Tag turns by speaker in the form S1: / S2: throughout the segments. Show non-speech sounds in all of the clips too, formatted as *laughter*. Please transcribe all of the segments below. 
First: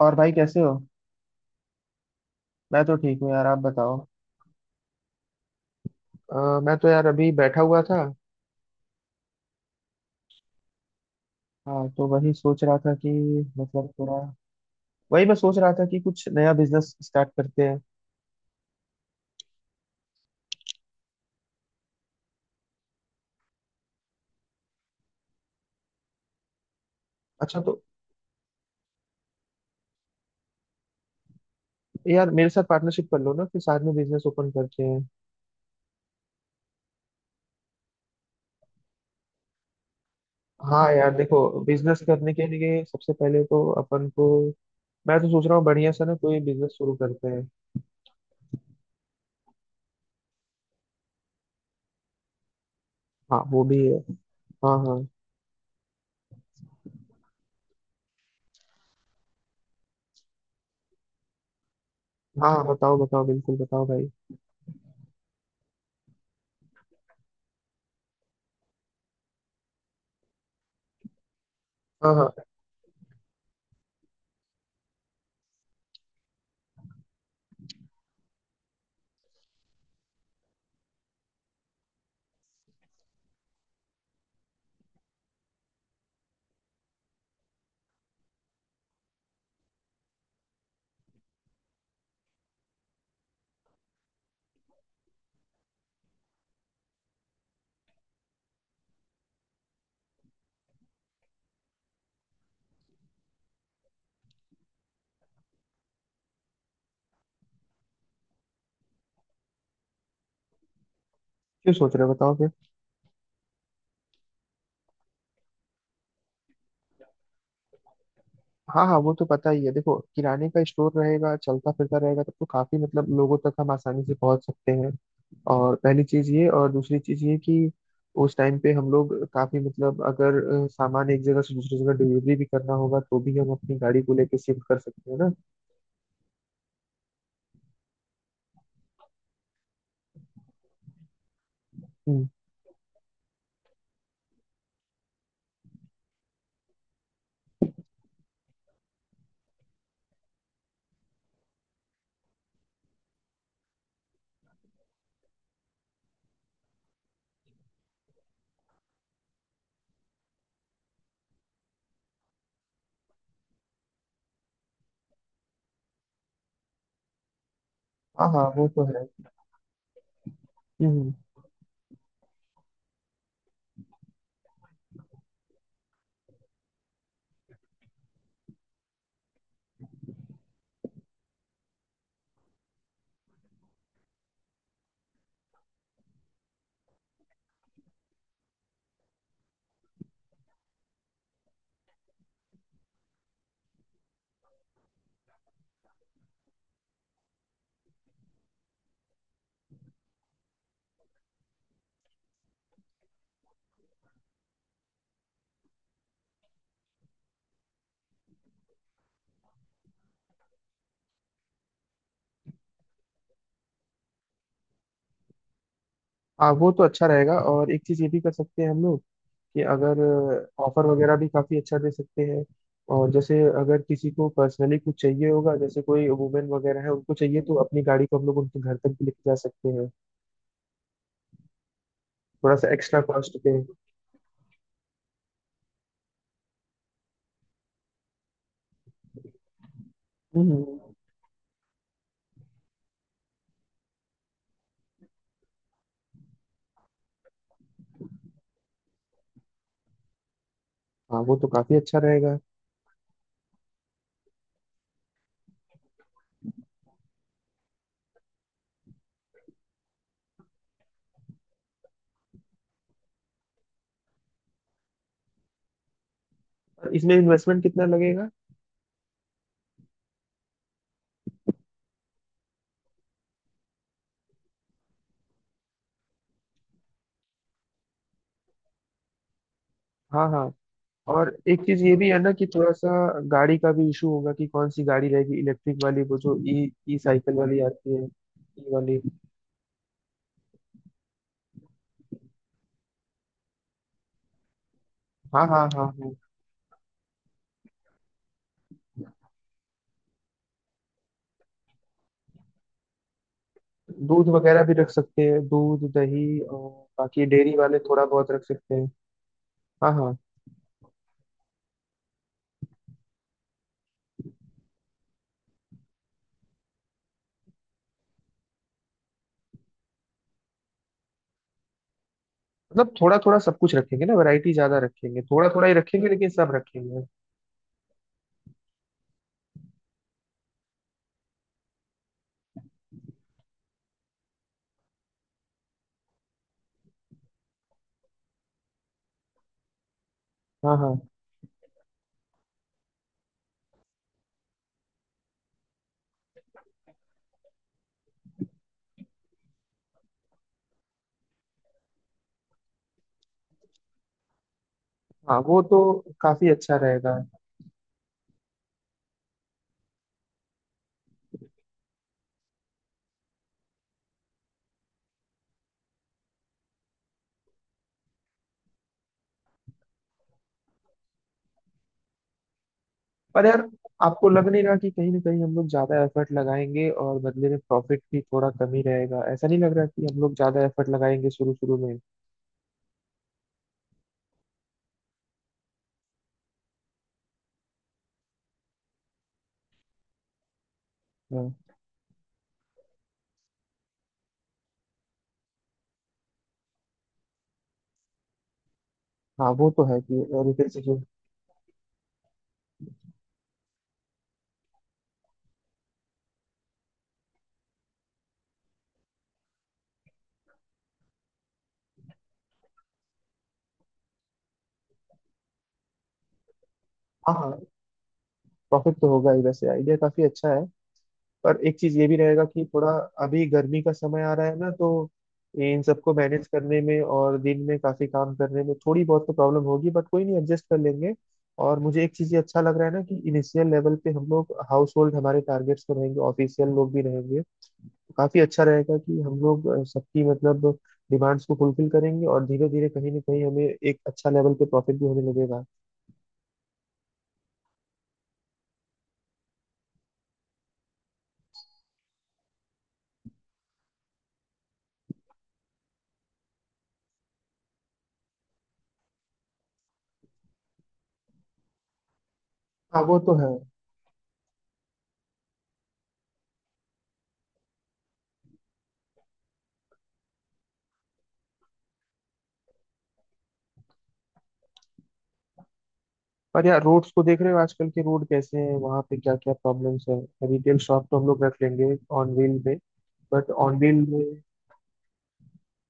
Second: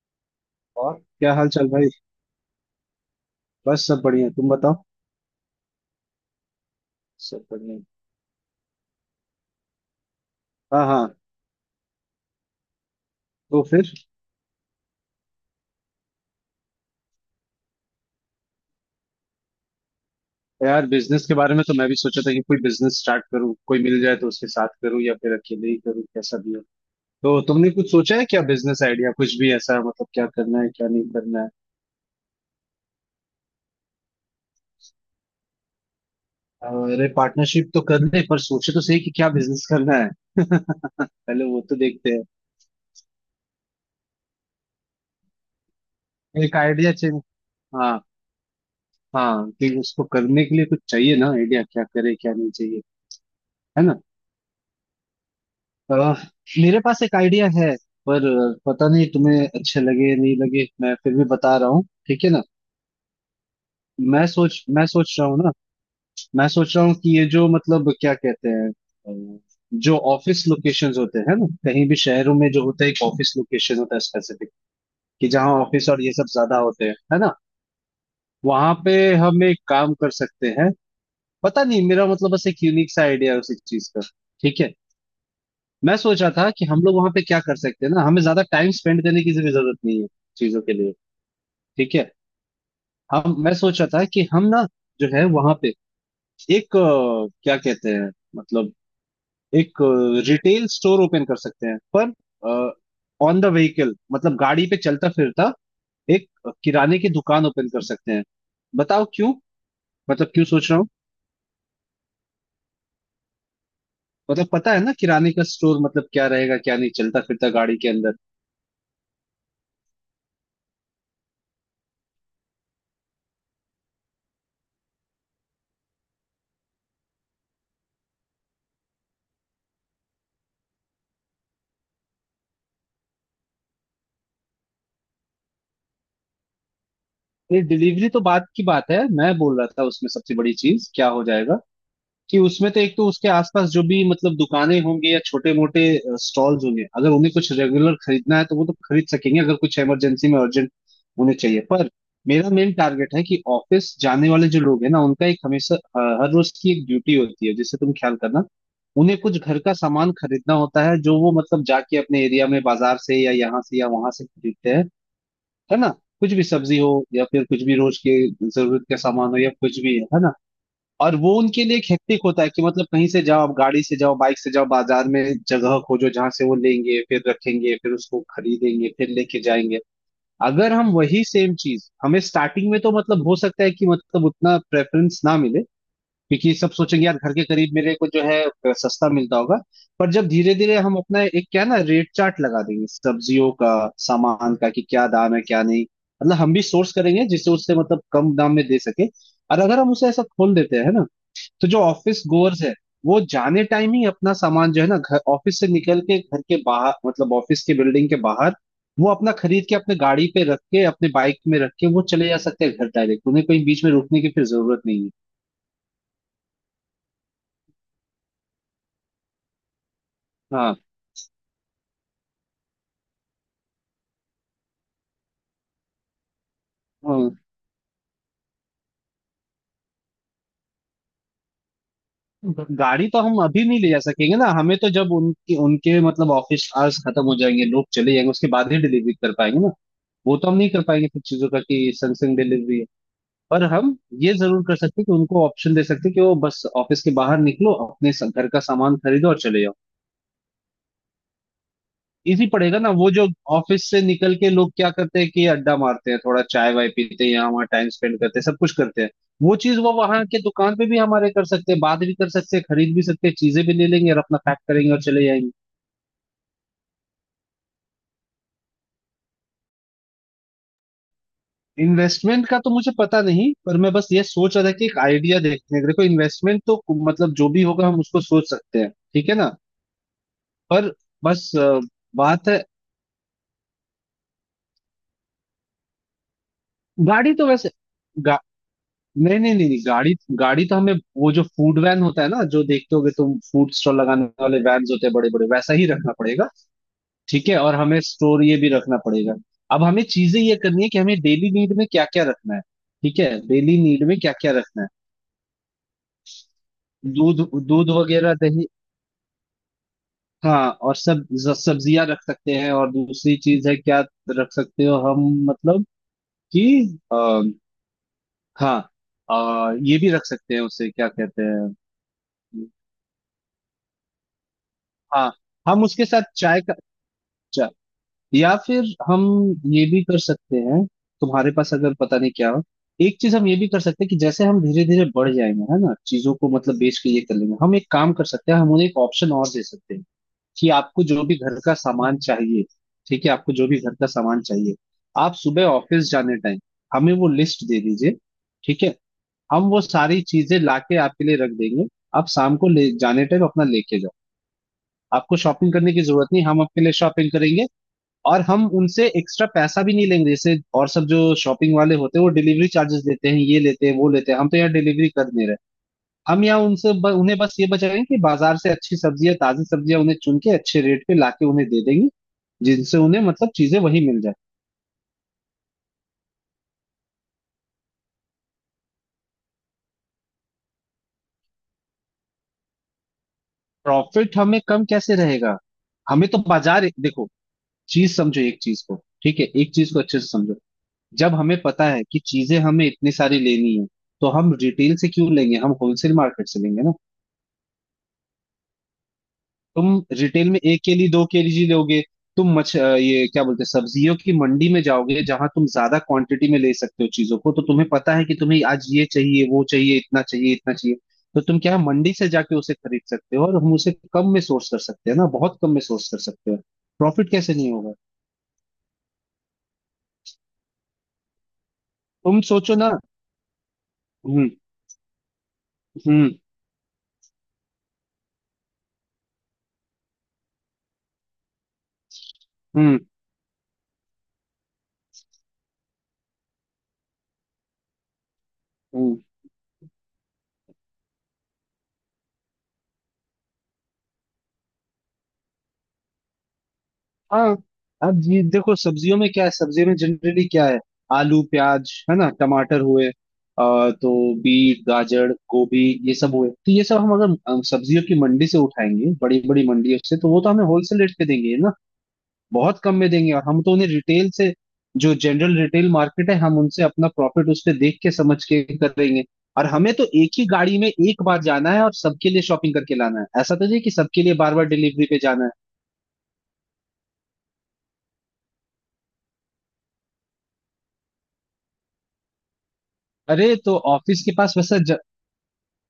S1: और भाई कैसे हो।
S2: और क्या हाल चाल भाई।
S1: मैं तो ठीक हूँ यार, आप
S2: बस सब
S1: बताओ।
S2: बढ़िया तुम बताओ।
S1: मैं तो यार अभी
S2: सब
S1: बैठा
S2: बढ़िया।
S1: हुआ था।
S2: हाँ हाँ।
S1: हाँ, तो वही सोच रहा था कि
S2: तो
S1: मतलब
S2: फिर
S1: थोड़ा, वही मैं सोच रहा था कि कुछ नया बिजनेस स्टार्ट करते हैं।
S2: यार बिजनेस के बारे में तो मैं भी सोचा था कि कोई बिजनेस स्टार्ट करूँ, कोई मिल जाए तो उसके साथ करूँ या फिर अकेले ही करूँ, कैसा भी हो। तो
S1: अच्छा
S2: तुमने
S1: तो
S2: कुछ सोचा है क्या? बिजनेस आइडिया कुछ भी ऐसा, मतलब क्या करना है क्या नहीं करना है।
S1: यार, मेरे साथ पार्टनरशिप कर लो ना, फिर साथ में बिजनेस ओपन करते हैं।
S2: और अरे पार्टनरशिप तो कर ले, पर सोचे तो सही कि क्या बिजनेस करना है। *laughs*
S1: हाँ यार देखो,
S2: पहले वो तो
S1: बिजनेस
S2: देखते हैं।
S1: करने के लिए सबसे पहले तो अपन को, मैं तो सोच रहा हूँ बढ़िया सा ना कोई
S2: एक
S1: बिजनेस
S2: आइडिया
S1: शुरू
S2: चाहिए।
S1: करते हैं।
S2: हाँ। हाँ कि उसको करने के लिए कुछ चाहिए ना, आइडिया क्या करे क्या नहीं चाहिए।
S1: हाँ वो भी
S2: है
S1: है।
S2: ना।
S1: हाँ हाँ।
S2: अह, मेरे पास एक आइडिया है। पर पता नहीं तुम्हें अच्छे लगे नहीं लगे, मैं फिर भी बता रहा हूँ, ठीक है ना।
S1: हाँ हाँ, बताओ बताओ बिल्कुल बताओ भाई।
S2: मैं सोच रहा हूँ ना। मैं सोच रहा हूँ कि ये जो मतलब क्या कहते हैं जो ऑफिस लोकेशंस होते हैं ना, कहीं भी
S1: हाँ हाँ।
S2: शहरों में जो होता है, एक ऑफिस लोकेशन होता है स्पेसिफिक। कि जहाँ ऑफिस और ये सब ज्यादा होते हैं, है ना। वहां पे हम एक काम कर सकते हैं। पता नहीं, मेरा मतलब बस एक यूनिक सा आइडिया है उसी चीज का। ठीक है। मैं सोचा था कि हम लोग वहां पे क्या कर सकते हैं ना, हमें ज्यादा टाइम स्पेंड करने की भी जरूरत नहीं है चीजों के लिए। ठीक है। हम मैं सोचा था कि हम ना जो है वहां पे एक क्या कहते हैं मतलब एक रिटेल स्टोर ओपन कर सकते हैं, पर ऑन द व्हीकल मतलब गाड़ी पे चलता फिरता एक किराने की दुकान ओपन कर सकते हैं। बताओ क्यों, मतलब क्यों सोच रहा हूँ।
S1: क्यों सोच रहे हो, बताओ फिर।
S2: मतलब पता है ना किराने का स्टोर, मतलब क्या रहेगा क्या नहीं, चलता फिरता गाड़ी के अंदर।
S1: हाँ हाँ, वो तो पता ही है। देखो, किराने का स्टोर रहेगा चलता फिरता, रहेगा तब तो काफी मतलब लोगों तक हम आसानी से पहुंच सकते हैं। और पहली चीज ये, और दूसरी चीज ये कि उस टाइम पे हम लोग काफी मतलब अगर सामान एक जगह से दूसरी जगह डिलीवरी भी करना होगा तो भी हम अपनी गाड़ी को लेके शिफ्ट कर सकते हैं ना।
S2: ये डिलीवरी तो बात की बात है, मैं बोल रहा था उसमें सबसे बड़ी चीज क्या हो जाएगा
S1: हम्म।
S2: कि उसमें तो एक तो उसके आसपास जो भी मतलब दुकानें होंगी या छोटे मोटे स्टॉल्स होंगे, अगर उन्हें कुछ रेगुलर खरीदना है तो वो तो खरीद सकेंगे, अगर कुछ इमरजेंसी में अर्जेंट उन्हें चाहिए। पर मेरा मेन टारगेट है कि ऑफिस जाने वाले जो लोग हैं ना, उनका एक हमेशा हर रोज की एक ड्यूटी होती है जिसे तुम ख्याल करना, उन्हें कुछ घर का सामान खरीदना होता है जो वो मतलब जाके अपने एरिया में बाजार से या यहाँ से या वहां से खरीदते हैं, है ना। कुछ भी सब्जी हो या फिर कुछ भी रोज के
S1: हाँ हाँ, वो
S2: जरूरत
S1: तो
S2: का
S1: है।
S2: सामान हो या कुछ भी है ना।
S1: हम्म।
S2: और वो उनके लिए एक हेक्टिक होता है कि मतलब कहीं से जाओ, आप गाड़ी से जाओ, बाइक से जाओ, बाजार में जगह खोजो जहां से वो लेंगे, फिर रखेंगे फिर उसको खरीदेंगे फिर लेके जाएंगे। अगर हम वही सेम चीज हमें स्टार्टिंग में तो मतलब हो सकता है कि मतलब उतना प्रेफरेंस ना मिले, क्योंकि सब सोचेंगे यार घर के करीब मेरे को जो है सस्ता मिलता होगा। पर जब धीरे धीरे हम अपना एक क्या है ना रेट चार्ट लगा देंगे सब्जियों का, सामान का कि क्या दाम है क्या नहीं, मतलब हम भी सोर्स करेंगे जिससे उससे मतलब कम दाम में दे सके। और अगर हम उसे ऐसा खोल देते हैं ना, तो जो ऑफिस गोअर्स है वो जाने टाइम ही अपना सामान जो है ना घर ऑफिस से निकल के घर के बाहर मतलब ऑफिस के बिल्डिंग के बाहर वो अपना खरीद के अपने गाड़ी पे रख के अपने बाइक में रख के वो चले जा सकते हैं घर डायरेक्ट, उन्हें कहीं बीच में रुकने की फिर जरूरत नहीं है।
S1: हाँ, वो तो अच्छा रहेगा। और एक चीज ये भी कर सकते हैं हम लोग कि अगर
S2: हाँ।
S1: ऑफर वगैरह भी काफ़ी अच्छा दे सकते हैं। और जैसे अगर किसी को पर्सनली कुछ चाहिए होगा, जैसे कोई वुमेन वगैरह है उनको
S2: हाँ।
S1: चाहिए, तो अपनी गाड़ी को हम लोग उनके घर तक भी लेके जा सकते हैं, थोड़ा सा एक्स्ट्रा
S2: गाड़ी तो हम
S1: कॉस्ट पे।
S2: अभी नहीं ले जा सकेंगे ना, हमें तो जब उनकी उनके मतलब ऑफिस आवर्स खत्म हो जाएंगे, लोग चले जाएंगे उसके बाद ही डिलीवरी कर पाएंगे ना। वो तो हम
S1: हम्म।
S2: नहीं कर पाएंगे फिर चीजों का कि संगसंग डिलीवरी है। पर हम ये जरूर कर सकते हैं कि उनको ऑप्शन दे सकते हैं कि वो बस ऑफिस के बाहर निकलो, अपने घर का सामान खरीदो और चले जाओ।
S1: हाँ, वो तो काफ़ी अच्छा रहेगा।
S2: इजी पड़ेगा ना वो जो ऑफिस से निकल के लोग क्या करते हैं कि अड्डा मारते हैं, थोड़ा चाय वाय पीते हैं, यहाँ वहाँ टाइम स्पेंड करते हैं, सब कुछ करते हैं। वो चीज वो वहां के दुकान पे भी हमारे कर सकते हैं, बात भी कर सकते हैं, खरीद भी सकते हैं, चीजें भी ले लेंगे और अपना पैक करेंगे और चले जाएंगे।
S1: और इसमें इन्वेस्टमेंट कितना लगेगा?
S2: इन्वेस्टमेंट का तो मुझे पता नहीं, पर मैं बस ये सोच रहा था कि एक आइडिया देखने का, देखो इन्वेस्टमेंट तो मतलब जो भी होगा हम उसको सोच सकते हैं, ठीक है ना।
S1: हाँ हाँ।
S2: पर
S1: और
S2: बस
S1: एक चीज़ ये भी है ना कि
S2: बात है।
S1: थोड़ा सा गाड़ी का भी इशू होगा कि कौन सी गाड़ी रहेगी, इलेक्ट्रिक वाली, वो जो ई ई
S2: गाड़ी
S1: साइकिल
S2: तो
S1: वाली
S2: वैसे
S1: आती है
S2: गा,
S1: ई वाली।
S2: नहीं नहीं नहीं नहीं, गाड़ी गाड़ी तो हमें वो जो फूड वैन होता है ना जो देखते होगे तुम, फूड स्टॉल लगाने वाले वैन होते हैं बड़े बड़े,
S1: हाँ हाँ
S2: वैसा ही
S1: हाँ हाँ।
S2: रखना पड़ेगा। ठीक है और हमें स्टोर ये भी रखना पड़ेगा। अब हमें चीजें ये करनी है कि हमें डेली नीड में क्या क्या रखना है। ठीक है डेली नीड में
S1: दूध
S2: क्या क्या
S1: वगैरह भी
S2: रखना है।
S1: रख सकते हैं, दूध दही और बाकी
S2: दूध,
S1: डेयरी वाले
S2: दूध
S1: थोड़ा बहुत
S2: वगैरह
S1: रख
S2: दही।
S1: सकते हैं। हाँ हाँ।
S2: हाँ और सब्जियां रख सकते हैं, और दूसरी चीज है क्या रख सकते हो हम मतलब कि आ, हाँ ये भी रख सकते हैं, उसे क्या कहते हैं।
S1: मतलब थोड़ा थोड़ा सब कुछ रखेंगे ना, वैरायटी ज्यादा रखेंगे,
S2: हाँ
S1: थोड़ा थोड़ा ही
S2: हम उसके
S1: रखेंगे
S2: साथ
S1: लेकिन सब
S2: चाय का
S1: रखेंगे।
S2: चल या फिर हम ये भी कर सकते हैं, तुम्हारे पास अगर पता नहीं क्या हो, एक चीज हम ये भी कर सकते हैं कि जैसे हम धीरे धीरे बढ़ जाएंगे है ना चीजों को मतलब बेच के ये कर लेंगे, हम एक काम कर सकते हैं, हम उन्हें एक ऑप्शन और दे सकते हैं कि
S1: हाँ हाँ।
S2: आपको जो भी घर का सामान चाहिए। ठीक है आपको जो भी घर का सामान चाहिए, आप सुबह ऑफिस जाने टाइम हमें वो लिस्ट दे दीजिए। ठीक है हम वो सारी चीजें लाके आपके लिए रख देंगे। आप शाम को ले जाने टाइम अपना लेके जाओ। आपको
S1: हाँ, वो
S2: शॉपिंग
S1: तो
S2: करने की जरूरत नहीं,
S1: काफी
S2: हम
S1: अच्छा
S2: आपके लिए
S1: रहेगा।
S2: शॉपिंग करेंगे। और हम उनसे एक्स्ट्रा पैसा भी नहीं लेंगे, जैसे और सब जो शॉपिंग वाले होते हैं वो डिलीवरी चार्जेस लेते हैं, ये लेते हैं वो लेते हैं, हम तो यहाँ डिलीवरी कर दे रहे हैं। हम यहाँ उनसे उन्हें बस ये बचाएंगे कि बाजार से अच्छी सब्जियां ताजी सब्जियां उन्हें चुन के अच्छे रेट पे लाके उन्हें दे देंगे, जिनसे उन्हें
S1: पर
S2: मतलब
S1: यार
S2: चीजें वही मिल
S1: आपको
S2: जाए।
S1: लग नहीं रहा कि कहीं ना कहीं हम लोग ज्यादा एफर्ट लगाएंगे और बदले में प्रॉफिट भी थोड़ा कम ही रहेगा? ऐसा नहीं लग रहा कि हम लोग ज्यादा एफर्ट लगाएंगे शुरू शुरू में?
S2: प्रॉफिट हमें कम कैसे रहेगा? हमें तो बाजार देखो, चीज समझो एक चीज को। ठीक है एक चीज को अच्छे से समझो। जब हमें
S1: हाँ
S2: पता है कि चीजें हमें इतनी सारी लेनी है, तो हम रिटेल से क्यों लेंगे, हम होलसेल मार्केट से लेंगे ना।
S1: हाँ, वो तो
S2: तुम
S1: है कि
S2: रिटेल में
S1: रिटेल से
S2: एक
S1: जो।
S2: केली 2 केजी लोगे। तुम ये क्या बोलते हैं सब्जियों की मंडी में जाओगे जहां तुम ज्यादा क्वांटिटी में ले सकते हो चीजों को, तो तुम्हें पता है कि तुम्हें आज ये चाहिए वो चाहिए इतना चाहिए इतना चाहिए। तो तुम क्या है मंडी से जाके उसे खरीद सकते हो और हम उसे कम में सोर्स कर सकते हैं ना, बहुत कम में सोर्स कर सकते हो। प्रॉफिट
S1: हाँ
S2: कैसे
S1: हाँ।
S2: नहीं होगा?
S1: प्रॉफिट तो होगा ही, वैसे आइडिया काफी अच्छा है। पर एक चीज ये भी
S2: तुम
S1: रहेगा कि
S2: सोचो ना।
S1: थोड़ा अभी गर्मी का समय आ रहा
S2: हम्म।
S1: है ना, तो इन सबको
S2: हम्म।
S1: मैनेज करने में और दिन में काफी काम करने में थोड़ी बहुत तो प्रॉब्लम होगी, बट कोई नहीं, एडजस्ट कर लेंगे। और मुझे एक चीज ये अच्छा लग रहा है
S2: हम्म।
S1: ना कि इनिशियल लेवल पे हम लोग हाउस होल्ड हमारे टारगेट्स पे रहेंगे, ऑफिशियल लोग भी रहेंगे। तो काफी अच्छा रहेगा
S2: हम्म।
S1: कि हम लोग सबकी मतलब डिमांड्स को फुलफिल करेंगे, और धीरे धीरे कहीं ना कहीं हमें एक अच्छा लेवल पे प्रॉफिट भी होने लगेगा।
S2: हाँ। अब ये देखो सब्जियों में क्या है, सब्जियों में जनरली क्या है, आलू प्याज है ना टमाटर हुए तो बीट गाजर गोभी ये सब हुए। तो ये सब हम अगर सब्जियों की मंडी से उठाएंगे बड़ी बड़ी मंडियों से तो वो तो हमें होलसेल रेट पे देंगे ना। बहुत कम
S1: हाँ
S2: में
S1: वो
S2: देंगे
S1: तो
S2: और
S1: है।
S2: हम तो उन्हें रिटेल से जो जनरल रिटेल मार्केट है हम उनसे अपना प्रॉफिट उस पे देख के समझ के करेंगे। और हमें तो एक ही गाड़ी में एक बार जाना है और सबके लिए शॉपिंग करके लाना है, ऐसा तो नहीं कि सबके लिए बार बार डिलीवरी पे जाना है।
S1: पर यार रोड्स को देख रहे हो आजकल के, रोड कैसे हैं वहां पे, क्या क्या प्रॉब्लम्स है। रिटेल शॉप तो हम लोग रख लेंगे ऑन व्हील में, बट
S2: अरे तो
S1: ऑन व्हील
S2: ऑफिस
S1: में।
S2: के पास वैसा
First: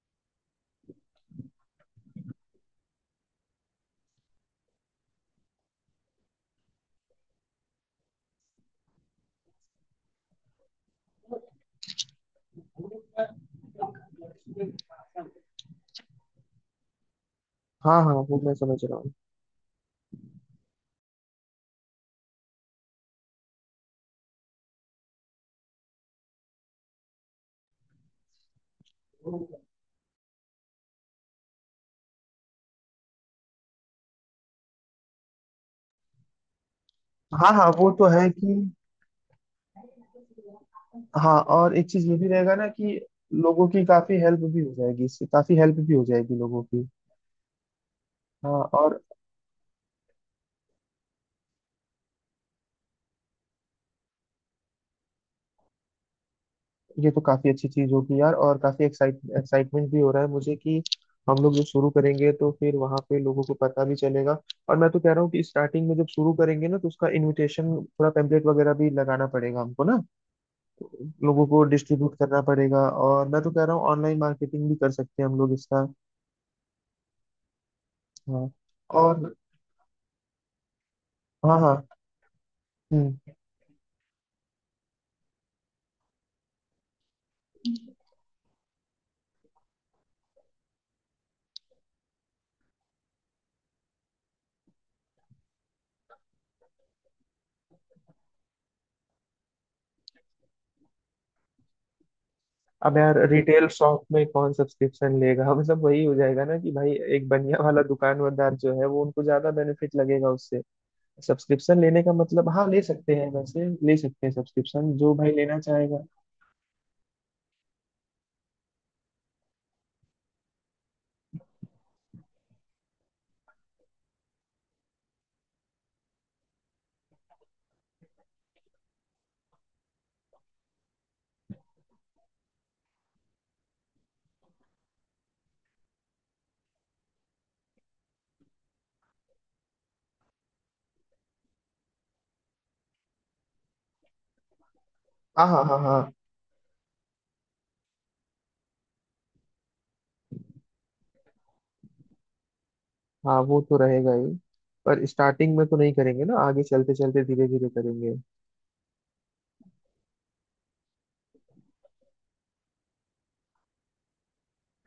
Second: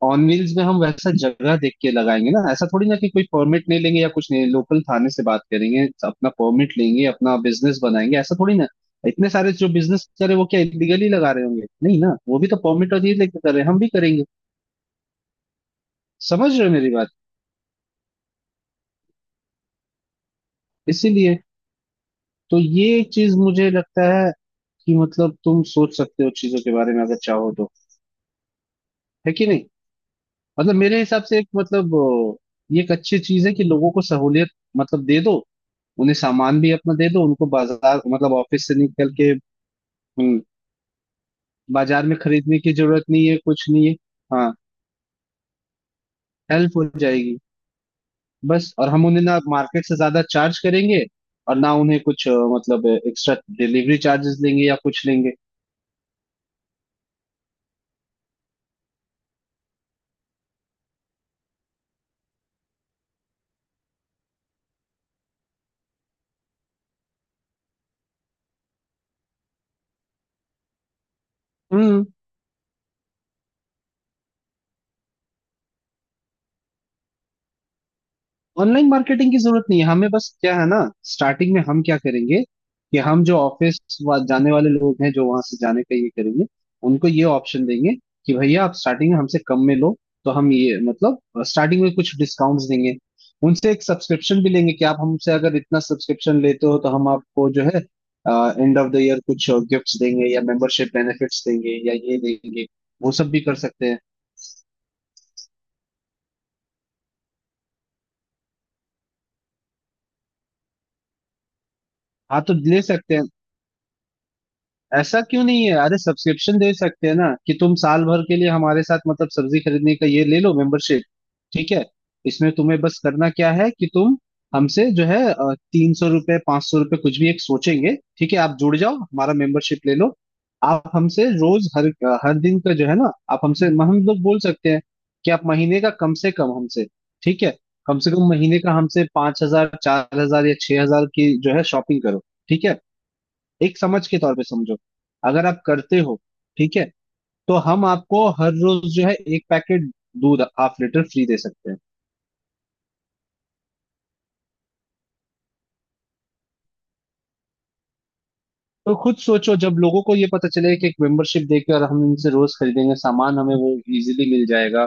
S2: ऑन व्हील्स में हम वैसा जगह देख के लगाएंगे ना, ऐसा थोड़ी ना कि कोई परमिट नहीं लेंगे या कुछ नहीं, लोकल थाने से बात करेंगे अपना परमिट लेंगे अपना बिजनेस बनाएंगे ऐसा थोड़ी ना। इतने सारे जो बिजनेस कर रहे हैं, वो क्या इलीगली लगा रहे होंगे? नहीं ना, वो भी तो परमिट और ये लेके कर रहे हैं, हम भी करेंगे। समझ रहे हो मेरी बात?
S1: हाँ हाँ, वो मैं समझ रहा हूँ।
S2: इसीलिए तो ये चीज मुझे लगता है कि मतलब तुम सोच सकते हो चीजों के बारे में अगर चाहो तो, है कि नहीं। मतलब मेरे हिसाब से एक मतलब ये एक अच्छी चीज है कि लोगों को सहूलियत मतलब दे दो, उन्हें सामान भी अपना दे दो उनको
S1: हाँ हाँ, वो
S2: बाजार
S1: तो है
S2: मतलब
S1: कि।
S2: ऑफिस से निकल के। हम्म।
S1: हाँ, और एक
S2: बाजार
S1: चीज ये
S2: में
S1: भी रहेगा
S2: खरीदने
S1: ना
S2: की
S1: कि
S2: जरूरत नहीं है, कुछ
S1: लोगों की
S2: नहीं है।
S1: काफी हेल्प
S2: हाँ
S1: भी हो जाएगी इससे, काफी हेल्प भी हो जाएगी लोगों
S2: हेल्प हो
S1: की।
S2: जाएगी।
S1: हाँ
S2: बस और
S1: और,
S2: हम उन्हें ना मार्केट से ज्यादा चार्ज करेंगे और ना उन्हें कुछ मतलब एक्स्ट्रा डिलीवरी चार्जेस लेंगे या कुछ लेंगे।
S1: ये तो काफी अच्छी चीज होगी यार, और काफी एक्साइट एक्साइटमेंट भी हो रहा है मुझे कि हम लोग जब शुरू करेंगे तो फिर वहां पे लोगों को पता भी चलेगा। और मैं तो कह रहा हूँ कि स्टार्टिंग में जब शुरू करेंगे ना तो उसका इनविटेशन, थोड़ा पेम्पलेट वगैरह भी लगाना पड़ेगा हमको ना, लोगों को
S2: हम्म।
S1: डिस्ट्रीब्यूट करना पड़ेगा। और मैं तो कह रहा हूँ ऑनलाइन मार्केटिंग भी कर सकते हैं हम लोग इसका। हाँ
S2: ऑनलाइन मार्केटिंग
S1: और।
S2: की जरूरत नहीं है हमें, बस क्या है ना स्टार्टिंग
S1: हाँ
S2: में हम
S1: हाँ।
S2: क्या करेंगे कि
S1: हम्म।
S2: हम जो ऑफिस जाने वाले लोग हैं जो वहां से जाने का ये करेंगे उनको ये ऑप्शन देंगे कि भैया आप स्टार्टिंग में हमसे कम में लो, तो हम ये मतलब स्टार्टिंग में कुछ डिस्काउंट्स देंगे। उनसे एक सब्सक्रिप्शन भी लेंगे कि आप हमसे अगर इतना सब्सक्रिप्शन लेते हो तो हम आपको जो है एंड ऑफ द ईयर कुछ गिफ्ट्स देंगे या मेंबरशिप बेनिफिट्स देंगे या ये देंगे।
S1: अब
S2: वो
S1: यार
S2: सब भी कर
S1: रिटेल
S2: सकते हैं।
S1: शॉप में कौन सब्सक्रिप्शन लेगा *laughs* हमें सब वही हो जाएगा ना कि भाई एक बनिया वाला दुकानदार जो है वो उनको ज्यादा बेनिफिट लगेगा उससे। सब्सक्रिप्शन लेने का
S2: हाँ
S1: मतलब,
S2: तो
S1: हाँ
S2: ले
S1: ले सकते
S2: सकते हैं,
S1: हैं, वैसे ले सकते हैं सब्सक्रिप्शन जो
S2: ऐसा
S1: भाई
S2: क्यों
S1: लेना
S2: नहीं है। अरे
S1: चाहेगा।
S2: सब्सक्रिप्शन दे सकते हैं ना, कि तुम साल भर के लिए हमारे साथ मतलब सब्जी खरीदने का ये ले लो मेंबरशिप। ठीक है। इसमें तुम्हें बस करना क्या है कि तुम हमसे जो है ₹300 ₹500 कुछ भी एक सोचेंगे, ठीक है, आप जुड़ जाओ हमारा मेंबरशिप ले लो। आप हमसे रोज हर हर दिन का जो है ना आप हमसे हम लोग बोल सकते हैं कि आप महीने का कम से कम हमसे, ठीक है, कम से कम महीने का हमसे 5,000 4,000 या 6,000 की जो है शॉपिंग करो। ठीक है एक समझ के तौर पे समझो, अगर
S1: हाँ
S2: आप
S1: हाँ हाँ
S2: करते
S1: हाँ।
S2: हो, ठीक है, तो हम आपको हर रोज जो है एक पैकेट दूध हाफ लीटर फ्री दे सकते हैं।
S1: हाँ वो तो रहेगा ही। पर स्टार्टिंग में तो नहीं करेंगे ना, आगे चलते चलते धीरे धीरे करेंगे।
S2: तो खुद सोचो जब लोगों को ये पता चले कि एक मेंबरशिप देकर हम इनसे रोज खरीदेंगे सामान, हमें वो इजीली मिल जाएगा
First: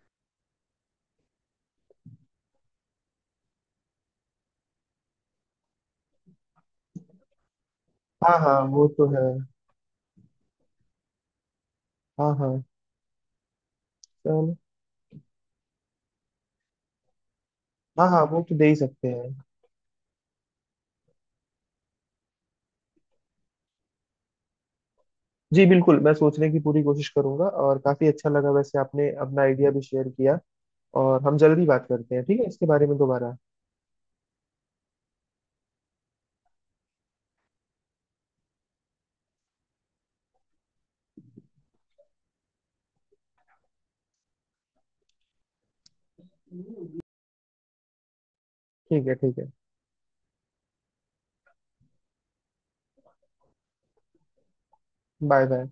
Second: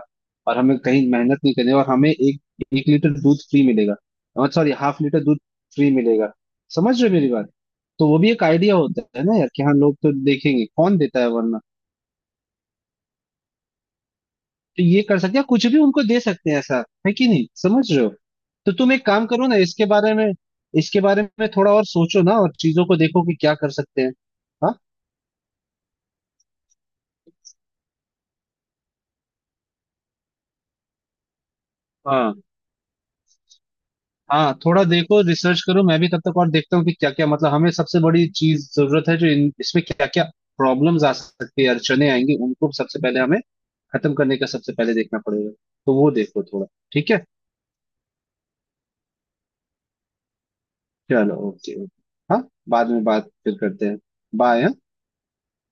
S2: और हमें कहीं मेहनत नहीं करनी और हमें एक एक लीटर दूध फ्री मिलेगा, सॉरी हाफ लीटर दूध फ्री मिलेगा। समझ रहे हो मेरी बात? तो वो भी
S1: हाँ
S2: एक
S1: हाँ
S2: आइडिया
S1: वो
S2: होता
S1: तो है।
S2: है ना यार कि हाँ लोग तो देखेंगे कौन देता है वरना।
S1: हाँ हाँ, चलो।
S2: तो ये कर सकते हैं कुछ भी उनको दे सकते हैं, ऐसा है कि नहीं, समझ रहे
S1: हाँ
S2: हो।
S1: हाँ, वो तो दे
S2: तो
S1: ही
S2: तुम एक
S1: सकते
S2: काम
S1: हैं।
S2: करो ना, इसके बारे में थोड़ा और सोचो ना और चीजों को देखो कि क्या कर सकते हैं। हाँ।
S1: जी बिल्कुल, मैं सोचने की पूरी कोशिश करूंगा, और काफी अच्छा लगा वैसे आपने अपना आइडिया भी शेयर किया। और हम जल्दी बात करते हैं,
S2: हाँ।
S1: ठीक है, इसके बारे में दोबारा।
S2: हाँ थोड़ा देखो रिसर्च करो, मैं भी तब तक और देखता हूँ कि क्या क्या मतलब हमें सबसे बड़ी चीज जरूरत है जो इसमें क्या क्या प्रॉब्लम्स आ सकती है अड़चने आएंगी उनको सबसे पहले हमें खत्म करने का सबसे पहले देखना पड़ेगा। तो वो देखो थोड़ा। ठीक है।
S1: ठीक है, ठीक है।
S2: चलो ओके ओके। हाँ बाद में बात फिर करते हैं। बाय।
S1: Bye bye.